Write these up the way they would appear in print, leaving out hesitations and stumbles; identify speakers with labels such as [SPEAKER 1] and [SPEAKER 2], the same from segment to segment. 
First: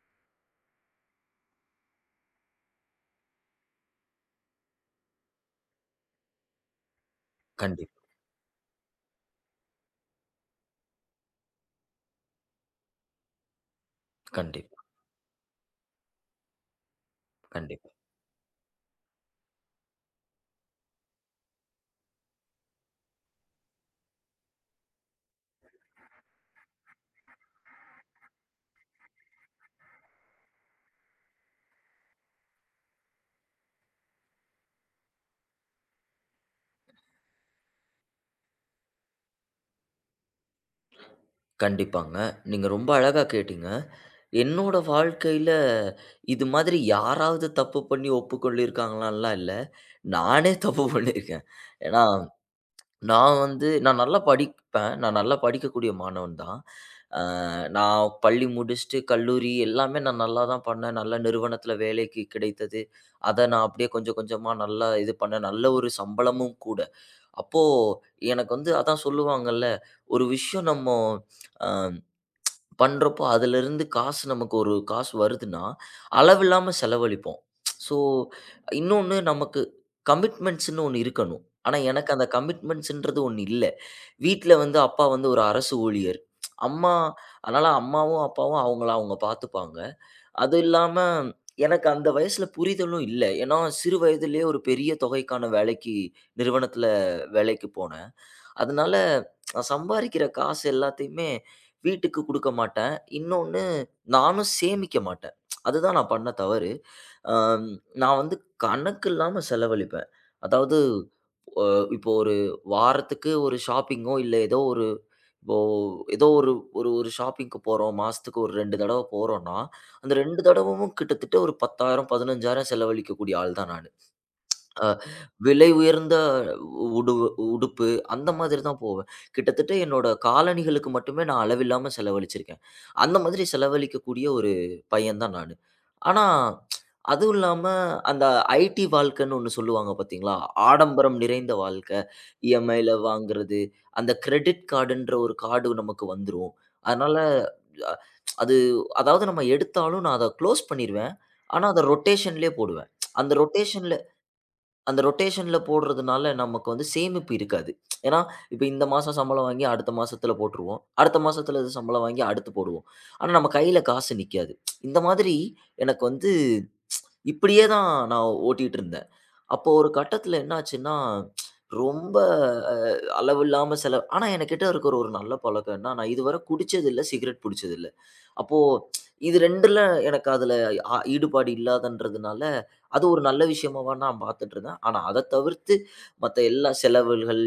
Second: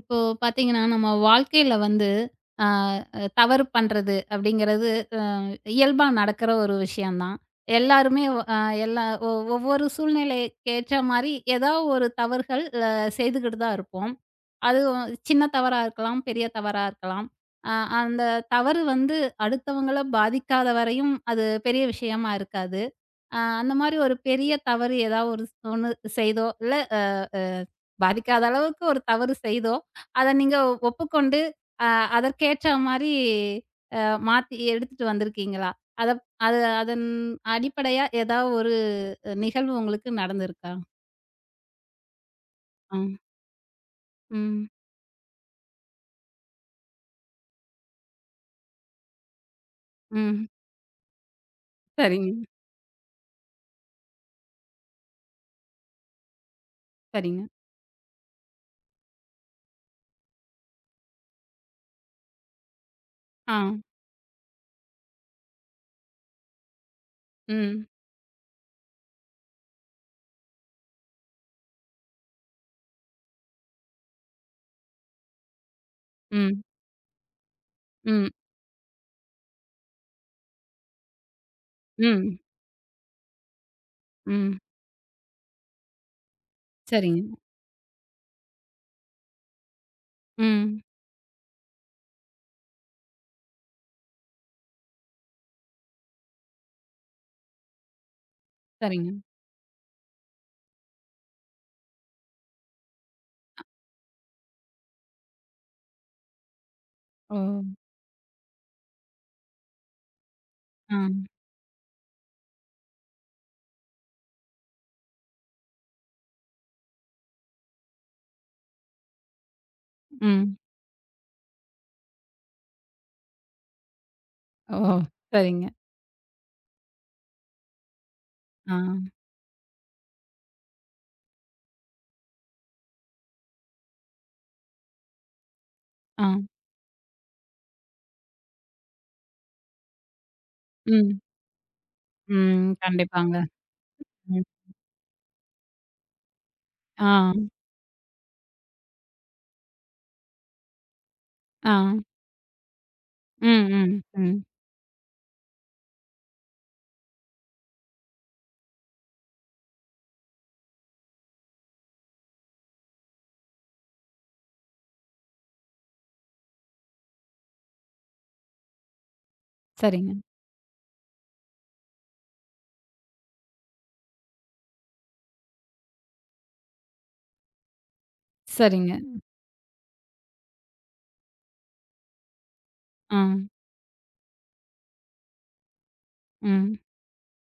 [SPEAKER 1] இப்போ பார்த்தீங்கன்னா, நம்ம வாழ்க்கையில வந்து அ தவறு பண்றது அப்படிங்கிறது அ இயல்பா நடக்கிற ஒரு விஷயம் தான்.
[SPEAKER 2] கண்டிப்பா,
[SPEAKER 1] எல்லாருமே அ எல்லா ஒ ஒவ்வொரு சூழ்நிலைக்கு ஏற்ற மாரி ஏதோ ஒரு தவறுகள் செய்துகிட்டு தான் இருப்போம்.
[SPEAKER 2] கண்டிப்பா,
[SPEAKER 1] அதுவும் சின்ன தவறா இருக்கலாம், பெரிய தவறா இருக்கலாம். அ
[SPEAKER 2] கண்டிப்பா,
[SPEAKER 1] அந்த தவறு வந்து அடுத்தவங்கள பாதிக்காத வரையும் அது பெரிய விஷயமா இருக்காது. அந்த மாரி ஒரு பெரிய தவறு ஏதாவது ஒரு ஒண்ணு செய்தோ, இல்ல அ அ பாதிக்காத அளவுக்கு ஒரு தவறு செய்தோ அத நீங்க ஒப்புக்கொண்டு, அ அதற்கேற்ற மாரி அ மாத்தி எடுத்துட்டு வந்திருக்கீங்களா? அத அது அதன் அடிப்படையா ஏதா ஒரு நிகழ்வு உங்களுக்கு நடந்திருக்கா?
[SPEAKER 2] கண்டிப்பாங்க. நீங்க ரொம்ப
[SPEAKER 1] ஆ.
[SPEAKER 2] அழகா கேட்டீங்க.
[SPEAKER 1] ம்.
[SPEAKER 2] என்னோட வாழ்க்கையில இது மாதிரி யாராவது தப்பு பண்ணி ஒப்புக்கொள்ளியிருக்காங்களான்லாம் இல்ல.
[SPEAKER 1] ம்.
[SPEAKER 2] நானே தப்பு பண்ணியிருக்கேன். ஏன்னா,
[SPEAKER 1] சரிங்க,
[SPEAKER 2] நான் நல்லா படிப்பேன். நான் நல்லா படிக்கக்கூடிய மாணவன் தான். அ
[SPEAKER 1] சரிங்க.
[SPEAKER 2] நான் பள்ளி முடிச்சுட்டு கல்லூரி எல்லாமே நான் நல்லா தான் பண்ணேன். நல்ல நிறுவனத்தில வேலைக்கு கிடைத்தது. அத
[SPEAKER 1] ஆ.
[SPEAKER 2] நான் அப்படியே கொஞ்சம் கொஞ்சமா நல்லா இது பண்ணேன். நல்ல ஒரு சம்பளமும் கூட. அப்போ
[SPEAKER 1] ம்.
[SPEAKER 2] எனக்கு வந்து அதான் சொல்லுவாங்கல்ல, ஒரு விஷயம் நம்ம அ பண்றப்போ அதிலிருந்து காசு நமக்கு ஒரு காசு வருதுன்னா,
[SPEAKER 1] ம்.
[SPEAKER 2] அளவில்லாம செலவழிப்போம். ஸோ
[SPEAKER 1] ம்.
[SPEAKER 2] இன்னொன்னு நமக்கு கமிட்மெண்ட்ஸ்ன்னு ஒண்ணு இருக்கணும். ஆனா எனக்கு அந்த
[SPEAKER 1] ம்.
[SPEAKER 2] கமிட்மெண்ட்ஸ்ன்றது ஒண்ணு இல்ல. வீட்ல
[SPEAKER 1] ம்.
[SPEAKER 2] வந்து அப்பா வந்து ஒரு அரசு ஊழியர். அம்மா
[SPEAKER 1] சரிங்க.
[SPEAKER 2] அதனால அம்மாவும், அப்பாவும் அவங்கள அவங்க பார்த்துப்பாங்க. அது
[SPEAKER 1] ம்.
[SPEAKER 2] இல்லாம எனக்கு அந்த வயசுல புரிதலும் இல்ல. ஏன்னா சிறு வயதிலேயே ஒரு பெரிய தொகைக்கான வேலைக்கு நிறுவனத்தில வேலைக்கு போனேன். அதனால
[SPEAKER 1] சரிங்க.
[SPEAKER 2] நான் சம்பாரிக்கிற காசு எல்லாத்தையுமே வீட்டுக்கு குடுக்க மாட்டேன். இன்னொன்னு நானும் சேமிக்க மாட்டேன். அதுதான் நான் பண்ண தவறு.
[SPEAKER 1] ஓ!
[SPEAKER 2] அம் நான் வந்து கணக்கு இல்லாம செலவழிப்பேன். அதாவது
[SPEAKER 1] ஆ.
[SPEAKER 2] இப்போ ஒரு வாரத்துக்கு ஒரு ஷாப்பிங்கோ, இல்ல ஏதோ ஒரு இப்போ ஏதோ ஒரு ஒரு ஒரு ஷாப்பிங்க்கு போறோம். மாசத்துக்கு ஒரு 2 தடவ போறோம்னா, அந்த 2
[SPEAKER 1] ம்.
[SPEAKER 2] தடவும் கிட்டத்தட்ட ஒரு 10,000, 15,000 செலவழிக்கக்கூடிய ஆள் தான் நானு.
[SPEAKER 1] ஓ!
[SPEAKER 2] அ
[SPEAKER 1] சரிங்க.
[SPEAKER 2] விலை உயர்ந்த உடுவு உடுப்பு அந்த மாதிரி தான் போவேன்.
[SPEAKER 1] ஆ.
[SPEAKER 2] கிட்டத்தட்ட என்னோட காலணிகளுக்கு மட்டுமே நான் அளவில்லாம செலவழிச்சிருக்கேன். அந்த மாதிரி செலவழிக்கக்கூடிய ஒரு பையன் தான் நானு. ஆனா,
[SPEAKER 1] ஆ.
[SPEAKER 2] அதுவும் இல்லாம அந்த ஐடி வாழ்க்கைன்னு ஒண்ணு சொல்லுவாங்க பார்த்தீங்களா? ஆடம்பரம்
[SPEAKER 1] ம்.
[SPEAKER 2] நிறைந்த வாழ்க்கை.
[SPEAKER 1] ம்.
[SPEAKER 2] இஎம்ஐல
[SPEAKER 1] கண்டிப்பாங்க.
[SPEAKER 2] வாங்குறது, அந்த
[SPEAKER 1] ம்.
[SPEAKER 2] கிரெடிட் கார்டுன்ற ஒரு கார்டு நமக்கு வந்துரும்.
[SPEAKER 1] ஆ.
[SPEAKER 2] அதனால அ அது அதாவது நம்ம எடுத்தாலும் நான் அத க்ளோஸ் பண்ணிருவேன். ஆனா
[SPEAKER 1] ஆ.
[SPEAKER 2] அத ரொட்டேஷன்லயே போடுவேன். அந்த
[SPEAKER 1] ம்.
[SPEAKER 2] ரொட்டேஷன்ல
[SPEAKER 1] ம். ம்.
[SPEAKER 2] அந்த ரொட்டேஷன்ல போடுறதுனால நமக்கு வந்து சேமிப்பு இருக்காது. ஏன்னா, இப்ப இந்த மாசம் சம்பளம் வாங்கி அடுத்த மாசத்துல போட்டுருவோம். அடுத்த மாசத்துல இது சம்பளம் வாங்கி அடுத்து போடுவோம். ஆனா, நம்ம கையில காசு நிக்காது. இந்த மாதிரி எனக்கு வந்து இப்படியே தான் நான் ஓட்டிட்டு இருந்தேன். அப்போ ஒரு
[SPEAKER 1] சரிங்க,
[SPEAKER 2] கட்டத்துல என்ன ஆச்சுன்னா, ரொம்ப அ அளவில்லாம செலவு ஆனா என்கிட்ட இருக்கிற ஒரு நல்ல பழக்கம் என்ன, நான் இதுவரை குடிச்சது இல்ல, சிகரெட் பிடிச்சது இல்ல. அப்போ
[SPEAKER 1] சரிங்க.
[SPEAKER 2] இது 2ல எனக்கு அதுல ஈடுபாடு இல்லாதன்றதுனால, அது
[SPEAKER 1] ஆ.
[SPEAKER 2] ஒரு நல்ல விஷயமாவா நான் பார்த்துட்டுருந்தேன். ஆனா அத தவிர்த்து மத்த எல்லா
[SPEAKER 1] ம்.
[SPEAKER 2] செலவுகள்,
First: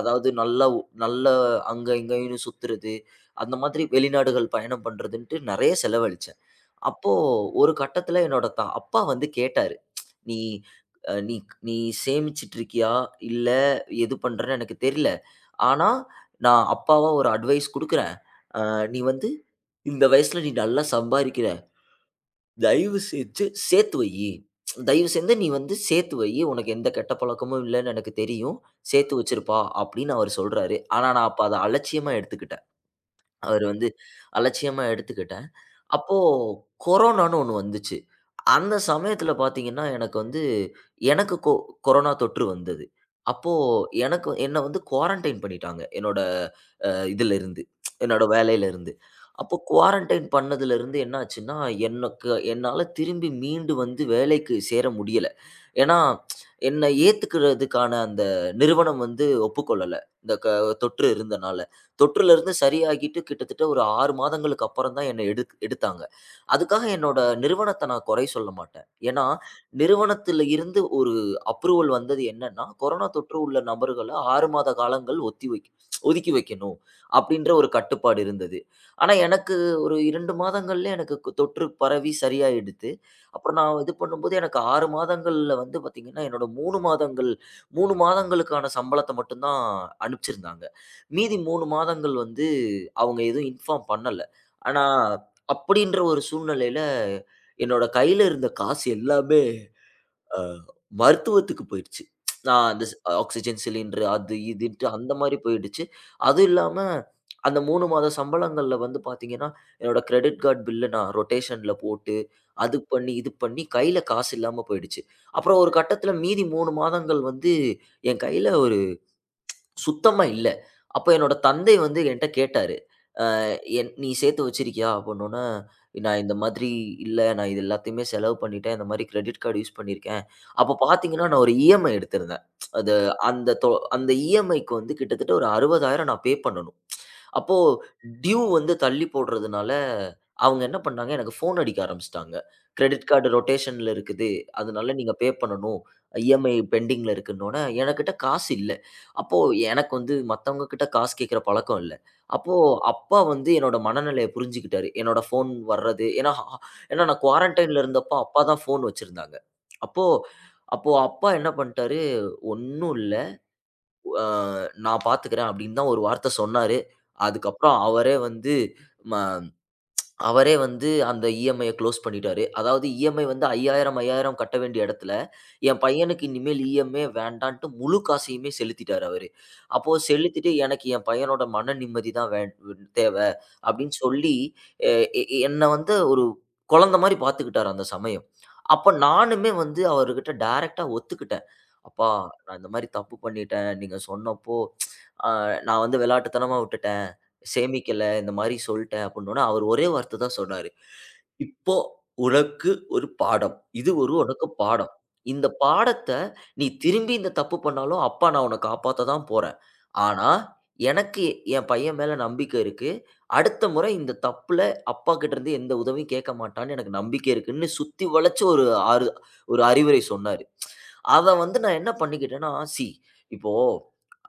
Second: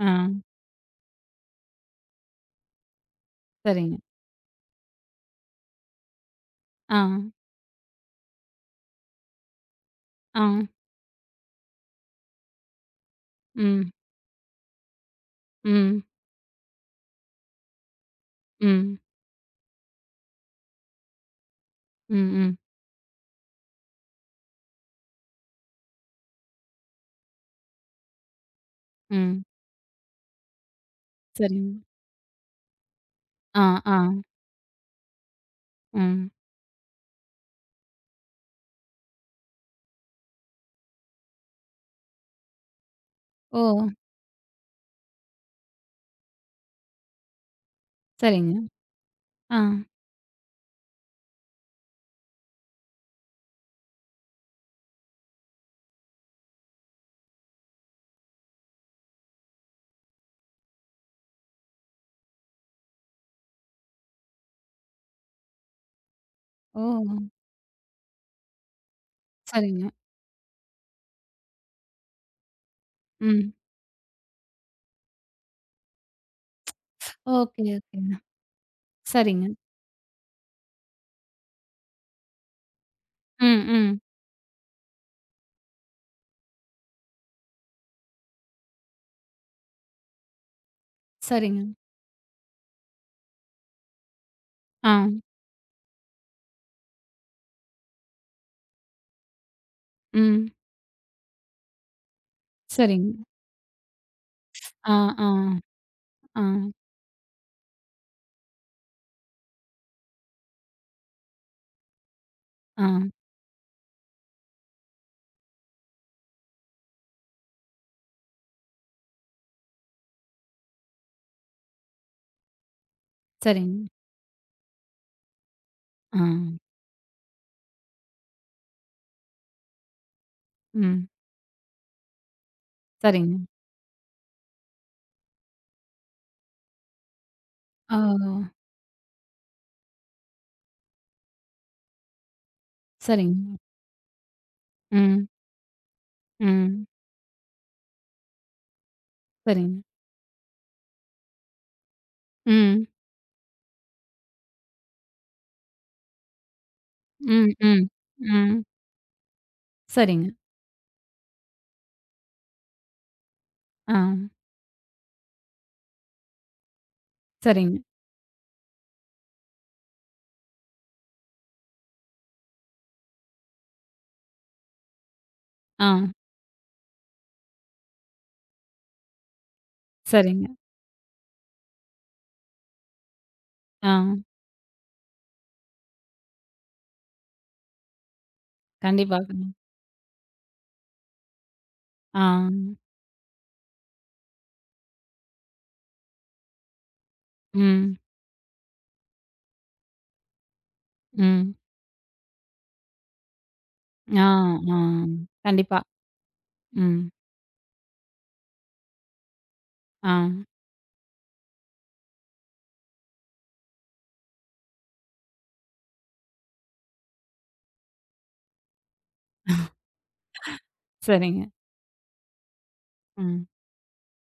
[SPEAKER 1] ஆ,
[SPEAKER 2] நல்லா நல்ல அங்க இங்கன்னு சுத்துறது, அந்த மாதிரி
[SPEAKER 1] சரிங்க.
[SPEAKER 2] வெளிநாடுகள் பயணம் பண்றதுன்ட்டு நெறைய செலவழிச்சேன்.
[SPEAKER 1] ஆ,
[SPEAKER 2] அப்போ ஒரு கட்டத்துல என்னோட அப்பா வந்து கேட்டாரு. "நீ
[SPEAKER 1] ஆ,
[SPEAKER 2] அ நீ நீ சேமிச்சுட்டுருக்கியா? இல்ல
[SPEAKER 1] ம்,
[SPEAKER 2] எது பண்றன்னு எனக்கு தெரியல. ஆனா
[SPEAKER 1] ம்,
[SPEAKER 2] நான் அப்பாவா ஒரு அட்வைஸ் குடுக்குறேன்.
[SPEAKER 1] ம்,
[SPEAKER 2] நீ வந்து இந்த வயசுல நீ நல்லா சம்பாரிக்கிற.
[SPEAKER 1] ம், ம்,
[SPEAKER 2] தயவு செஞ்சு சேர்த்து வையி. தயவு செஞ்சு நீ வந்து சேர்த்து வையி. உனக்கு எந்த கெட்ட பழக்கமும் இல்லன்னு எனக்கு தெரியும். சேர்த்து
[SPEAKER 1] ம்.
[SPEAKER 2] வச்சிருப்பா" அப்படின்னு அவரு சொல்றாரு. ஆனா நான் அப்ப அத
[SPEAKER 1] சரிங்க.
[SPEAKER 2] அலட்சியமா எடுத்துக்கிட்டேன். அவரு
[SPEAKER 1] ஆ,
[SPEAKER 2] வந்து
[SPEAKER 1] ஆ,
[SPEAKER 2] அலட்சியமா எடுத்துக்கிட்டேன். அப்போ
[SPEAKER 1] ம்.
[SPEAKER 2] கொரோனான்னு ஒண்ணு வந்துச்சு. அந்த சமயத்துல பாத்தீங்கன்னா, எனக்கு வந்து எனக்கு கொரோனா தொற்று வந்தது. அப்போ
[SPEAKER 1] ஓ!
[SPEAKER 2] எனக்கு என்ன வந்து குவாரன்டைன் பண்ணிட்டாங்க. என்னோட அ இதிலிருந்து, என்னோட
[SPEAKER 1] சரிங்க.
[SPEAKER 2] வேலையிலிருந்து. அப்போ
[SPEAKER 1] ஆ,
[SPEAKER 2] குவாரன்டைன் பண்ணதுலருந்து என்ன ஆச்சுன்னா, எனக்கு என்னால திரும்பி மீண்டு வந்து வேலைக்கு சேர முடியல. ஏன்னா, என்ன ஏத்துக்கிறதுக்கான அந்த நிறுவனம் வந்து ஒப்புக்கொள்ளல. இந்த தொற்று இருந்தனால. தொற்றுலருந்து சரியாகிட்டு கிட்டத்தட்ட ஒரு 6 மாதங்களுக்கு அப்புறம் தான் என்ன எடுத்தாங்க.
[SPEAKER 1] ஓ!
[SPEAKER 2] அதுக்காக என்னோட நிறுவனத்த நான் குறை சொல்ல மாட்டேன். ஏன்னா,
[SPEAKER 1] சரிங்க.
[SPEAKER 2] நிறுவனத்தில இருந்து ஒரு அப்ரூவல் வந்தது என்னன்னா, கொரோனா தொற்று
[SPEAKER 1] ம்.
[SPEAKER 2] உள்ள நபர்கள 6 மாத காலங்கள் ஒத்தி வைக் ஒதுக்கி வைக்கணும். அப்டின்ற
[SPEAKER 1] ஓகே,
[SPEAKER 2] ஒரு
[SPEAKER 1] ஓகேங்க.
[SPEAKER 2] கட்டுப்பாடு இருந்தது. ஆனா,
[SPEAKER 1] சரிங்க.
[SPEAKER 2] எனக்கு ஒரு 2 மாதங்கள்லே எனக்கு தொற்று பரவி சரியாயிடுத்து. அப்புறம்
[SPEAKER 1] ம்,
[SPEAKER 2] நான் இது
[SPEAKER 1] ம்.
[SPEAKER 2] பண்ணும்போது எனக்கு 6 மாதங்கள்ல வந்து பார்த்தீங்கன்னா, என்னோட 3 மாதங்களுக்கான சம்பளத்த மட்டும் தான் அனுப்பிச்சிருந்தாங்க. மீதி
[SPEAKER 1] சரிங்க.
[SPEAKER 2] 3 மாதங்கள் வந்து அவங்க எதுவும் இன்ஃபார்ம் பண்ணல. ஆனா
[SPEAKER 1] ஆ,
[SPEAKER 2] அப்படின்ற ஒரு சூழ்நிலையில, என்னோட கையில இருந்த காசு எல்லாமே அ
[SPEAKER 1] ம்.
[SPEAKER 2] மருத்துவத்துக்கு போயிடுச்சு. நான் அந்த
[SPEAKER 1] சரிங்க.
[SPEAKER 2] ஆக்ஸிஜன் சிலிண்டர் அது இதுன்ட்டு
[SPEAKER 1] ஆ,
[SPEAKER 2] அந்த
[SPEAKER 1] ஆ,
[SPEAKER 2] மாரி போயிடுச்சு.
[SPEAKER 1] ஆ,
[SPEAKER 2] அதுவும் இல்லாம அந்த 3 மாத சம்பளங்கள்ல வந்து பார்த்தீங்கன்னா, என்னோட கிரெடிட் கார்ட் பில்ல நான் ரொட்டேஷன்ல போட்டு, அது
[SPEAKER 1] ஆ.
[SPEAKER 2] பண்ணி, இது பண்ணி கையில காசு இல்லாம போயிடுச்சு. அப்புறம் ஒரு கட்டத்தில மீதி 3 மாதங்கள் வந்து என் கையில ஒரு சுத்தமா இல்ல. அப்ப என்னோட தந்தை வந்து என்ட்ட கேட்டாரு.
[SPEAKER 1] சரிங்க.
[SPEAKER 2] என் "நீ சேர்த்து வச்சிருக்கியா?" அப்படின்னோன்னே, "நான்
[SPEAKER 1] ஆ,
[SPEAKER 2] இந்த மாதிரி இல்ல. நான் இது எல்லாத்தையுமே செலவு பண்ணிட்டேன். இந்த மாதிரி கிரெடிட் கார்டு யூஸ் பண்ணியிருக்கேன்." அப்ப
[SPEAKER 1] ம்.
[SPEAKER 2] பார்த்தீங்கன்னா, நான் ஒரு இஎம்ஐ எடுத்திருந்தேன். அது
[SPEAKER 1] சரிங்க.
[SPEAKER 2] அந்த தொ அந்த இஎம்ஐக்கு வந்து கிட்டத்தட்ட ஒரு 60,000 நான் பே பண்ணணும். அப்போ
[SPEAKER 1] ஓ!
[SPEAKER 2] டியூ வந்து தள்ளி போடுறதுனால, அவங்க என்ன பண்ணாங்க, எனக்கு ஃபோன் அடிக்க ஆரம்பிச்சுட்டாங்க. "கிரெடிட் கார்டு
[SPEAKER 1] சரிங்க.
[SPEAKER 2] ரொட்டேஷன்ல இருக்குது. அதனால நீங்க
[SPEAKER 1] ம்,
[SPEAKER 2] பே பண்ணணும். இஎம்ஐ
[SPEAKER 1] ம்.
[SPEAKER 2] பெண்டிங்ல இருக்குன்னோன்னே," எனக்கிட்ட காசு இல்ல. அப்போ
[SPEAKER 1] சரிங்க.
[SPEAKER 2] எனக்கு வந்து மத்தவங்க கிட்ட காசு கேட்கிற பழக்கம் இல்ல. அப்போ
[SPEAKER 1] ம்,
[SPEAKER 2] அப்பா வந்து என்னோட மனநிலைய புரிஞ்சுக்கிட்டாரு. என்னோட ஃபோன் வர்றது ஏன்னா ஏன்னா நான்
[SPEAKER 1] ம்,
[SPEAKER 2] குவாரன்டைன்ல
[SPEAKER 1] ம்,
[SPEAKER 2] இருந்தப்போ அப்பா தான்
[SPEAKER 1] ம்.
[SPEAKER 2] ஃபோன் வச்சிருந்தாங்க. அப்போ
[SPEAKER 1] சரிங்க.
[SPEAKER 2] அப்போ அப்பா என்ன பண்ணிட்டாரு, "ஒண்ணும் இல்ல.
[SPEAKER 1] ஆ,
[SPEAKER 2] அ நான் பார்த்துக்கிறேன்" அப்படின்னு தான் ஒரு வார்த்த சொன்னாரு. அதுக்கப்புறம்
[SPEAKER 1] சரிங்க.
[SPEAKER 2] அவரே வந்து ம அவரே வந்து அந்த இஎம்ஐய க்ளோஸ் பண்ணிட்டாரு. அதாவது இஎம்ஐ வந்து 5000, 5000 கட்ட வேண்டிய இடத்துல, என்
[SPEAKER 1] ஆ.
[SPEAKER 2] பையனுக்கு இனிமேல் இஎம்ஐ வேண்டான்ட்டு முழு காசையுமே செலுத்திட்டாரு அவரு. அப்போ
[SPEAKER 1] சரிங்க.
[SPEAKER 2] செலுத்திட்டு எனக்கு என் பையனோட மன நிம்மதி தான் வே தேவ
[SPEAKER 1] ஆ.
[SPEAKER 2] அப்படின்னு சொல்லி, எ எ என்ன வந்து ஒரு குழந்தை மாரி பார்த்துக்கிட்டாரு அந்த சமயம். அப்ப
[SPEAKER 1] கண்டிப்பா.
[SPEAKER 2] நானுமே
[SPEAKER 1] ம்.
[SPEAKER 2] வந்து அவர்கிட்ட டைரக்ட்டா ஒத்துக்கிட்டேன். "அப்பா
[SPEAKER 1] ஆ.
[SPEAKER 2] நான் இந்த மாரி தப்பு பண்ணிட்டேன். நீங்க சொன்னப்போ, அ நான் வந்து விளையாட்டுத்தனமா விட்டுட்டேன்."
[SPEAKER 1] ம்.
[SPEAKER 2] சேமிக்கல, இந்த மாரி சொல்ட்டேன் அப்புட்னோன, அவரு ஒரே வார்த்த தான் சொன்னாரு.
[SPEAKER 1] ம்.
[SPEAKER 2] "இப்போ உனக்கு ஒரு பாடம். இது ஒரு
[SPEAKER 1] ஆ,
[SPEAKER 2] உனக்கு
[SPEAKER 1] ஆ.
[SPEAKER 2] பாடம். இந்த
[SPEAKER 1] கண்டிப்பா.
[SPEAKER 2] பாடத்த நீ
[SPEAKER 1] ம்.
[SPEAKER 2] திரும்பி இந்த தப்பு பண்ணாலும், அப்பா நான் உன்ன காப்பாத்த தான் போறேன்.
[SPEAKER 1] ஆ.
[SPEAKER 2] ஆனா, எனக்கு என் பையன் மேல நம்பிக்கை இருக்கு. அடுத்த முறை இந்த தப்புல அப்பா கிட்டருந்து எந்த உதவியும் கேட்க மாட்டான்னு எனக்கு நம்பிக்கை இருக்குன்னு" சுத்தி வளச்சு ஒரு ஆறு ஒரு அறிவுரை சொன்னாரு. அத
[SPEAKER 1] சரிங்க.
[SPEAKER 2] வந்து நான் என்ன பண்ணிக்கிட்டேன்னா,
[SPEAKER 1] ம்.
[SPEAKER 2] இப்போ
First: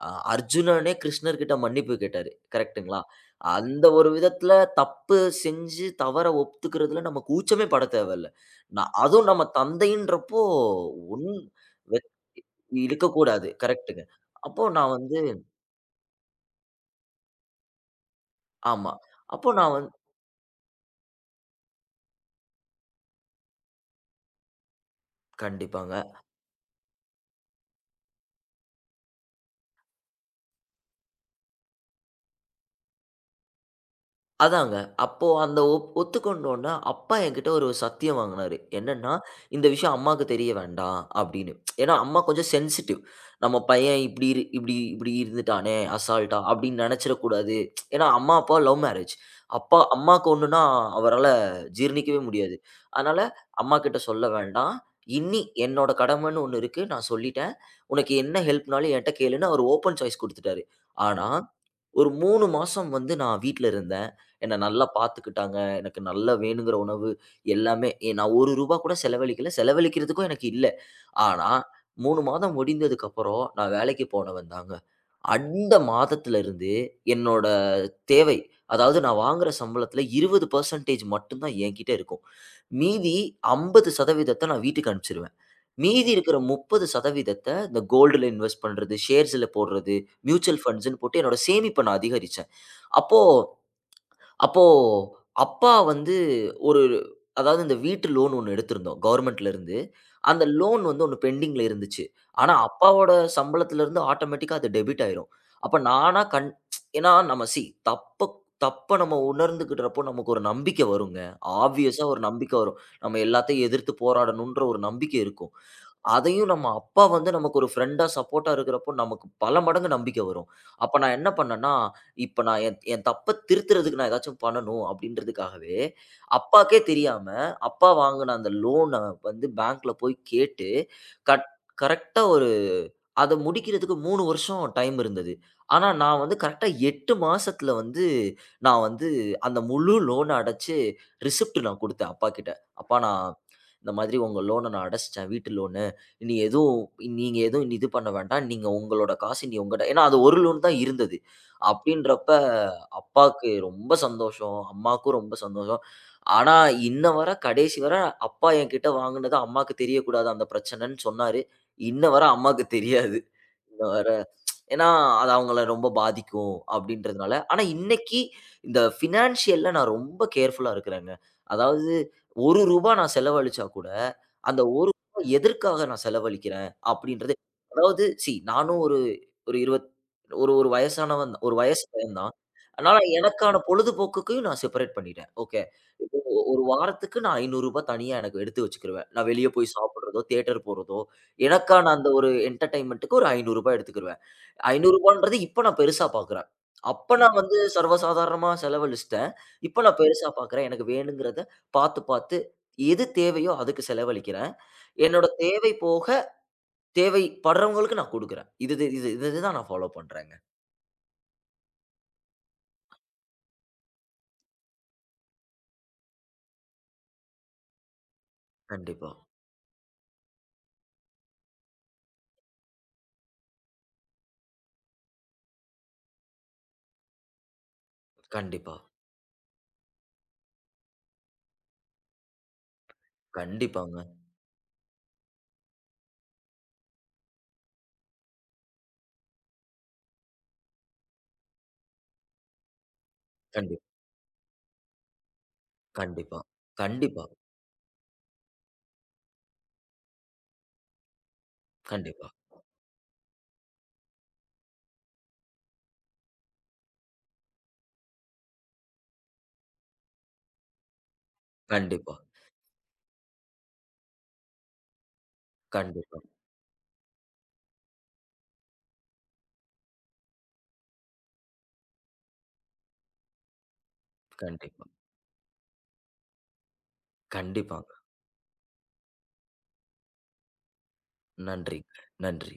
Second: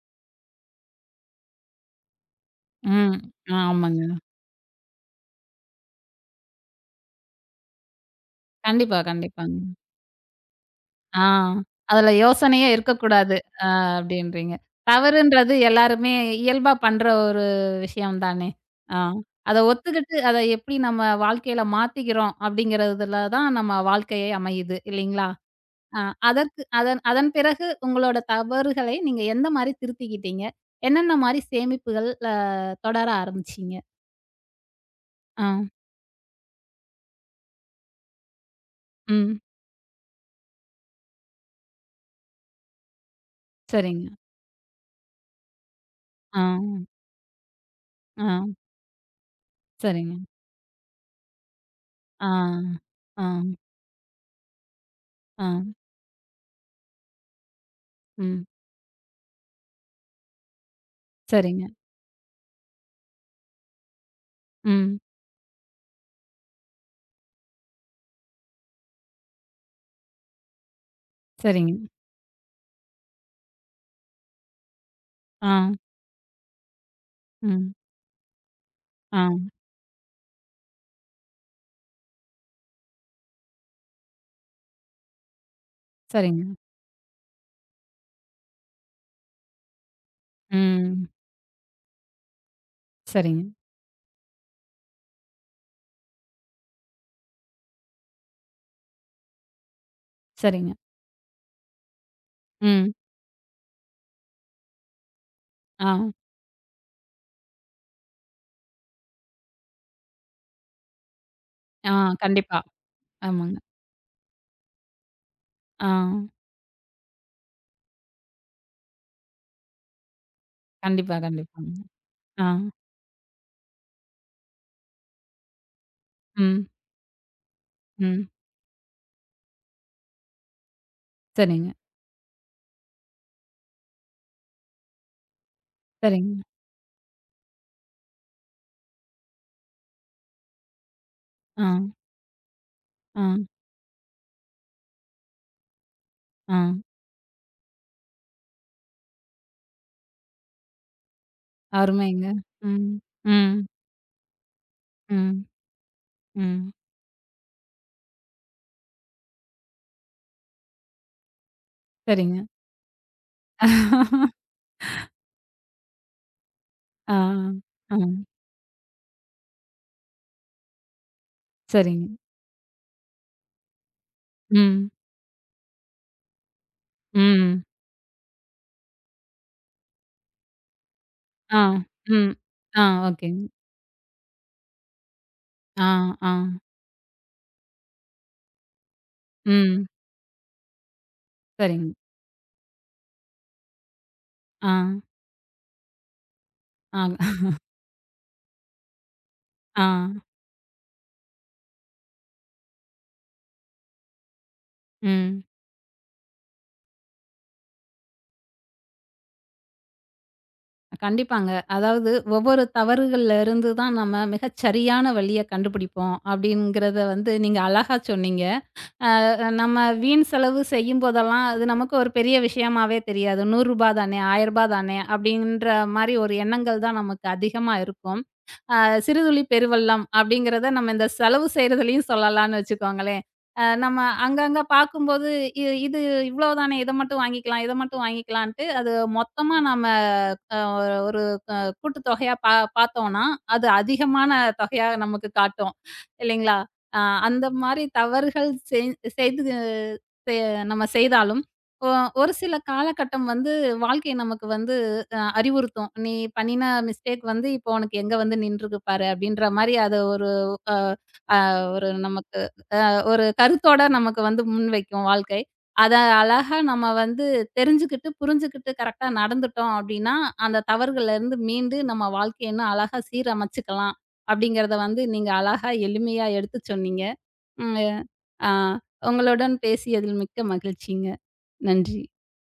[SPEAKER 2] அர்ஜுனனே கிருஷ்ணர்கிட்ட மன்னிப்பு கேட்டாரு. கரெக்ட்டுங்களா?
[SPEAKER 1] ம்.
[SPEAKER 2] அந்த ஒரு
[SPEAKER 1] ஆமாங்க.
[SPEAKER 2] விதத்தில தப்பு செஞ்சு தவற ஒத்துக்கிறதுல நமக்கு கூச்சமே படத் தேவையில்ல. நான்
[SPEAKER 1] கண்டிப்பா,
[SPEAKER 2] அதுவும் நம்ம
[SPEAKER 1] கண்டிப்பாங்க.
[SPEAKER 2] தந்தைன்றப்போ
[SPEAKER 1] ஆ.
[SPEAKER 2] ஒன் வெ
[SPEAKER 1] அதுல யோசனையே இருக்கக்கூடாது.
[SPEAKER 2] இருக்கக்கூடாது.
[SPEAKER 1] அ
[SPEAKER 2] கரெக்ட்டுங்க.
[SPEAKER 1] அப்டின்றீங்க.
[SPEAKER 2] அப்போ நான் வந்து
[SPEAKER 1] தவறுன்றது எல்லாருமே இயல்பா பண்ற ஒரு விஷயம் தானே!
[SPEAKER 2] ஆமா.
[SPEAKER 1] ஆ.
[SPEAKER 2] அப்போ
[SPEAKER 1] அத
[SPEAKER 2] நான் வந்
[SPEAKER 1] ஒத்துக்கிட்டு, அத எப்டி நம்ம வாழ்க்கையில மாத்திக்கிறோம் அப்டிங்கிறதுல தான் நம்ம வாழ்க்கையே அமையுது இல்லைங்களா?
[SPEAKER 2] கண்டிப்பாங்க.
[SPEAKER 1] ஆ, அதற்கு அதன் அதன் பிறகு உங்களோட தவறுகளை நீங்க எந்த மாரி திருத்திக்கிட்டீங்க? என்னென்ன மாரி சேமிப்புகள் தொடர ஆரம்பிச்சீங்க?
[SPEAKER 2] அதாங்க. அப்போ
[SPEAKER 1] ஆ,
[SPEAKER 2] அந்த ஒத்துக்கொண்டோன, அப்பா என்கிட்ட ஒரு சத்தியம் வாங்குனாரு. என்னன்னா,
[SPEAKER 1] ம்.
[SPEAKER 2] "இந்த விஷயம் அம்மாக்கு தெரிய வேண்டாம்" அப்படின்னு. ஏன்னா, அம்மா கொஞ்சம் சென்சிட்டிவ். நம்ம பையன்
[SPEAKER 1] சரிங்க.
[SPEAKER 2] இப்படி இப்படி இருந்துட்டானே அசால்ட்டா
[SPEAKER 1] ஆ,
[SPEAKER 2] அப்படின்னு நெனச்சிடக்கூடாது. ஏன்னா, அம்மா,
[SPEAKER 1] ஆ.
[SPEAKER 2] அப்பா லவ் மேரேஜ். அப்பா
[SPEAKER 1] சரிங்க.
[SPEAKER 2] அம்மாக்கு ஒண்ணுன்னா அவரால ஜீரணிக்கவே
[SPEAKER 1] ஆ,
[SPEAKER 2] முடியாது. அதனால
[SPEAKER 1] ஆ,
[SPEAKER 2] அம்மாகிட்ட சொல்ல வேண்டாம். இன்னி
[SPEAKER 1] ஆ.
[SPEAKER 2] என்னோட கடமைன்னு ஒண்ணு இருக்கு. நான் சொல்லிட்டேன். உனக்கு என்ன
[SPEAKER 1] ம்.
[SPEAKER 2] ஹெல்ப்னாலும் என்ட்ட கேளுன்னு அவர் ஓப்பன் சாய்ஸ் குடுத்துட்டாரு. ஆனா
[SPEAKER 1] சரிங்க.
[SPEAKER 2] ஒரு 3 மாசம் வந்து நான் வீட்ல இருந்தேன். என்ன நல்லா
[SPEAKER 1] ம்.
[SPEAKER 2] பார்த்துக்கிட்டாங்க. எனக்கு நல்லா வேணுங்கிற உணவு எல்லாமே நான் ரூ. 1 கூட செலவழிக்கல. செலவழிக்கிறதுக்கும் எனக்கு இல்ல. ஆனா
[SPEAKER 1] சரிங்க.
[SPEAKER 2] 3 மாதம் முடிந்ததுக்கப்புறம் நான் வேலைக்கு போனவன் தாங்க.
[SPEAKER 1] ஆ,
[SPEAKER 2] அந்த மாதத்திலிருந்து என்னோட
[SPEAKER 1] ம்.
[SPEAKER 2] தேவை, அதாவது நான்
[SPEAKER 1] ஆ.
[SPEAKER 2] வாங்குற சம்பளத்தில 20% மட்டும் தான் என்கிட்ட இருக்கும். மீதி 50% நான் வீட்டுக்கு அனுப்பிச்சுருவேன். மீதி இருக்கிற
[SPEAKER 1] சரிங்க.
[SPEAKER 2] 30% இந்த கோல்டுல இன்வெஸ்ட் பண்றது, ஷேர்ஸ்ல போடுறது, மியூச்சுவல் ஃபண்ட்ஸ்ன்னு
[SPEAKER 1] ம்.
[SPEAKER 2] போட்டு என்னோட சேமிப்ப நான் அதிகரிச்சேன். அப்ப
[SPEAKER 1] சரிங்க,
[SPEAKER 2] அப்போ அப்பா வந்து ஒரு அதாவது இந்த வீட்டு லோன் ஒண்ணு எடுத்திருந்தோம் கவர்மெண்ட்லேருந்து. அந்த
[SPEAKER 1] சரிங்க.
[SPEAKER 2] லோன் வந்து ஒண்ணு பெண்டிங்ல இருந்துச்சு. ஆனா,
[SPEAKER 1] ம்.
[SPEAKER 2] அப்பாவோட சம்பளத்திலேருந்து ஆட்டோமேட்டிக்கா அது டெபிட் ஆயிரும். அப்ப
[SPEAKER 1] ஆ,
[SPEAKER 2] நானா கண் ஏன்னா நம்ம தப்ப தப்ப நம்ம உணர்ந்துக்கிட்றப்போ நமக்கு ஒரு நம்பிக்கை வருங்க.
[SPEAKER 1] ஆ.
[SPEAKER 2] ஆப்வியஸா ஒரு நம்பிக்கை
[SPEAKER 1] கண்டிப்பா.
[SPEAKER 2] வரும். நம்ம
[SPEAKER 1] ஆமாங்க.
[SPEAKER 2] எல்லாத்தையும் எதிர்த்து போராடணுன்ற ஒரு நம்பிக்கை இருக்கும்.
[SPEAKER 1] ஆ.
[SPEAKER 2] அதையும் நம்ம அப்பா வந்து நமக்கு ஒரு ஃப்ரெண்டா, சப்போர்ட்டா இருக்கிறப்போ, நமக்கு பல மடங்கு நம்பிக்கை வரும். அப்ப நான்
[SPEAKER 1] கண்டிப்பா,
[SPEAKER 2] என்ன
[SPEAKER 1] கண்டிப்பாங்க.
[SPEAKER 2] பண்ணேன்னா, இப்ப
[SPEAKER 1] ஆ.
[SPEAKER 2] நான் என் என் தப்ப திருத்துறதுக்கு நான் ஏதாச்சும் பண்ணணும் அப்படின்றதுக்காகவே,
[SPEAKER 1] ம்,
[SPEAKER 2] அப்பாக்கே தெரியாம, அப்பா
[SPEAKER 1] ம்.
[SPEAKER 2] வாங்குன அந்த லோன வந்து பேங்க்ல போய் கேட்டு, கட்
[SPEAKER 1] சரிங்க,
[SPEAKER 2] கரெக்ட்டா ஒரு அத முடிக்கிறதுக்கு 3 வருஷம் டைம் இருந்தது. ஆனா, நான் வந்து
[SPEAKER 1] சரிங்க.
[SPEAKER 2] கரெக்ட்டா 8 மாசத்துல வந்து நான் வந்து அந்த முழு லோன அடைச்சு ரிசிப்ட்
[SPEAKER 1] ஆ,
[SPEAKER 2] நான் குடுத்தேன் அப்பாகிட்ட. "அப்பா
[SPEAKER 1] ஆ,
[SPEAKER 2] நான் இந்த மாதிரி உங்க லோன நான் அடைச்சுட்டேன். வீட்டு லோனு. இனி
[SPEAKER 1] ஆ.
[SPEAKER 2] எதுவும் நீங்க எதுவும் இனி இது பண்ண வேண்டாம். நீங்க உங்களோட காசு இனி உங்கட" ஏன்னா அது ஒரு லோன் தான் இருந்தது.
[SPEAKER 1] அருமைங்க.
[SPEAKER 2] அப்படின்றப்ப
[SPEAKER 1] ம்,
[SPEAKER 2] அப்பாக்கு
[SPEAKER 1] ம்,
[SPEAKER 2] ரொம்ப சந்தோஷம். அம்மாவுக்கும் ரொம்ப
[SPEAKER 1] ம்,
[SPEAKER 2] சந்தோஷம். ஆனா,
[SPEAKER 1] ம்.
[SPEAKER 2] இன்ன வர கடைசி வர அப்பா என்கிட்ட வாங்குனது அம்மாக்கு தெரியக்கூடாது அந்த பிரச்சனைன்னு சொன்னாரு. இன்ன வர
[SPEAKER 1] சரிங்க.
[SPEAKER 2] அம்மாக்கு தெரியாது. வேற. ஏன்னா, அது அவங்கள ரொம்ப பாதிக்கும்
[SPEAKER 1] ஆ,
[SPEAKER 2] அப்படின்றதுனால. ஆனா
[SPEAKER 1] ஆ, ஆ.
[SPEAKER 2] இன்னைக்கு இந்த ஃபினான்ஷியல்ல நான் ரொம்ப கேர்ஃபுல்லா இருக்கிறேங்க. அதாவது
[SPEAKER 1] சரிங்க.
[SPEAKER 2] ரூ. 1 நான் செலவழிச்சா கூட, அந்த ஒ
[SPEAKER 1] ம்,
[SPEAKER 2] எதற்காக நான் செலவழிக்கிறேன் அப்படின்றது
[SPEAKER 1] ம்.
[SPEAKER 2] அதாவது நானும் ஒரு ஒரு 20 ஒரு ஒரு வயசானவன் தான், ஒரு
[SPEAKER 1] ஆ,
[SPEAKER 2] வயசு பையன்
[SPEAKER 1] ம்.
[SPEAKER 2] தான்.
[SPEAKER 1] ஆ,
[SPEAKER 2] அதனால
[SPEAKER 1] ஓகேங்க.
[SPEAKER 2] எனக்கான பொழுதுபோக்குக்கு நான் செப்பரேட் பண்ணிட்டேன். ஓகே.
[SPEAKER 1] ஆ, ஆ.
[SPEAKER 2] வாரத்துக்கு நான் ரூ. 500 தனியா எனக்கு எடுத்து வச்சுக்கிருவேன். நான் வெளிய போய்
[SPEAKER 1] ம்.
[SPEAKER 2] சாப்பிடுறதோ, தியேட்டர் போறதோ, எனக்கான
[SPEAKER 1] சரிங்க.
[SPEAKER 2] அந்த ஒரு என்டர்டெயின்மென்ட்க்கு ஒரு ரூ. 500 எடுத்துக்கிருவேன்.
[SPEAKER 1] ஆ,
[SPEAKER 2] ரூ. 500ன்றது இப்ப நான் பெருசா பார்க்குறேன்.
[SPEAKER 1] ஆ,
[SPEAKER 2] அப்ப நான் வந்து சர்வசாதாரணமா செலவழிச்சுட்டேன். இப்ப
[SPEAKER 1] ஆ.
[SPEAKER 2] நான் பெருசா பார்க்குறேன். எனக்கு வேணுங்கிறத பார்த்து, பார்த்து எது தேவையோ அதுக்கு செலவழிக்கிறேன். என்னோட
[SPEAKER 1] ம்.
[SPEAKER 2] தேவை போக தேவைப்படுறவங்களுக்கு நான் குடுக்குறேன். இது இது இது இது தான் நான் ஃபாலோ பண்றேங்க.
[SPEAKER 1] கண்டிப்பாங்க. அதாவது ஒவ்வொரு தவறுகள்ல இருந்து தான் நம்ம மிகச் சரியான வழிய கண்டுபிடிப்போம், அப்படிங்கிறத வந்து நீங்க அழகா சொன்னீங்க.
[SPEAKER 2] கண்டிப்பா,
[SPEAKER 1] நம்ம வீண் செலவு செய்யும்போதெல்லாம், அது நமக்கு ஒரு பெரிய விஷயமாவே தெரியாது. ரூ. 100 தானே, ரூ. 1000 தானே அப்படின்ற மாரி ஒரு எண்ணங்கள் தான் நமக்கு அதிகமா இருக்கும்.
[SPEAKER 2] கண்டிப்பா,
[SPEAKER 1] அ "சிறுதுளி பெருவெள்ளம்" அப்படிங்கிறத நம்ம இந்த செலவு செய்றதுலயும் சொல்லலாம்னு வச்சுக்கோங்களேன். நம்ம
[SPEAKER 2] கண்டிப்பாங்க.
[SPEAKER 1] அங்கங்க பார்க்கும்போது, இது இவ்வளோ தானே, இத மட்டும் வாங்கிக்கலாம், இத மட்டும் வாங்கிக்கலான்ட்டு" அது மொத்தமா நம்ம அ ஒரு கூட்டு தொகையா பார்த்தோம்னா, அது
[SPEAKER 2] கண்டிப்
[SPEAKER 1] அதிகமான தொகையா நமக்கு காட்டும்.
[SPEAKER 2] கண்டிப்பா,
[SPEAKER 1] இல்லைங்களா? அ
[SPEAKER 2] கண்டிப்பா,
[SPEAKER 1] அந்த மாரி தவறுகள் செய் செய்து செ நம்ம செய்தாலும், ஒ
[SPEAKER 2] கண்டிப்பா,
[SPEAKER 1] ஒரு சில காலகட்டம் வந்து வாழ்க்கை நமக்கு வந்து அறிவுறுத்தும். "நீ பண்ணின மிஸ்டேக் வந்து இப்போ உனக்கு எங்க வந்து நின்றுருக்கு பாரு" அப்படின்ற மாரி அது அ ஒரு
[SPEAKER 2] கண்டிப்பா,
[SPEAKER 1] நமக்கு ஒரு கருத்தோட நமக்கு வந்து முன்வைக்கும் வாழ்க்கை. அத
[SPEAKER 2] கண்டிப்பா,
[SPEAKER 1] அழகா நம்ம வந்து தெரிஞ்சுக்கிட்டு, புரிஞ்சுகிட்டு கரெக்ட்டா நடந்துட்டோம் அப்டின்னா, அந்த தவறுகள்லேருந்து மீண்டு நம்ம வாழ்க்கைய இன்னும் அழகா சீரமைச்சுக்கலாம். அப்டிங்கிறத
[SPEAKER 2] கண்டிப்பா,
[SPEAKER 1] வந்து நீங்க அழகா எளிமையா எடுத்து சொன்னீங்க.
[SPEAKER 2] கண்டிப்பாங்க.
[SPEAKER 1] ம். ஆ, உங்களுடன் பேசியதில் மிக்க மகிழ்ச்சிங்க.
[SPEAKER 2] நன்றிங்க.
[SPEAKER 1] நன்றி.
[SPEAKER 2] நன்றி.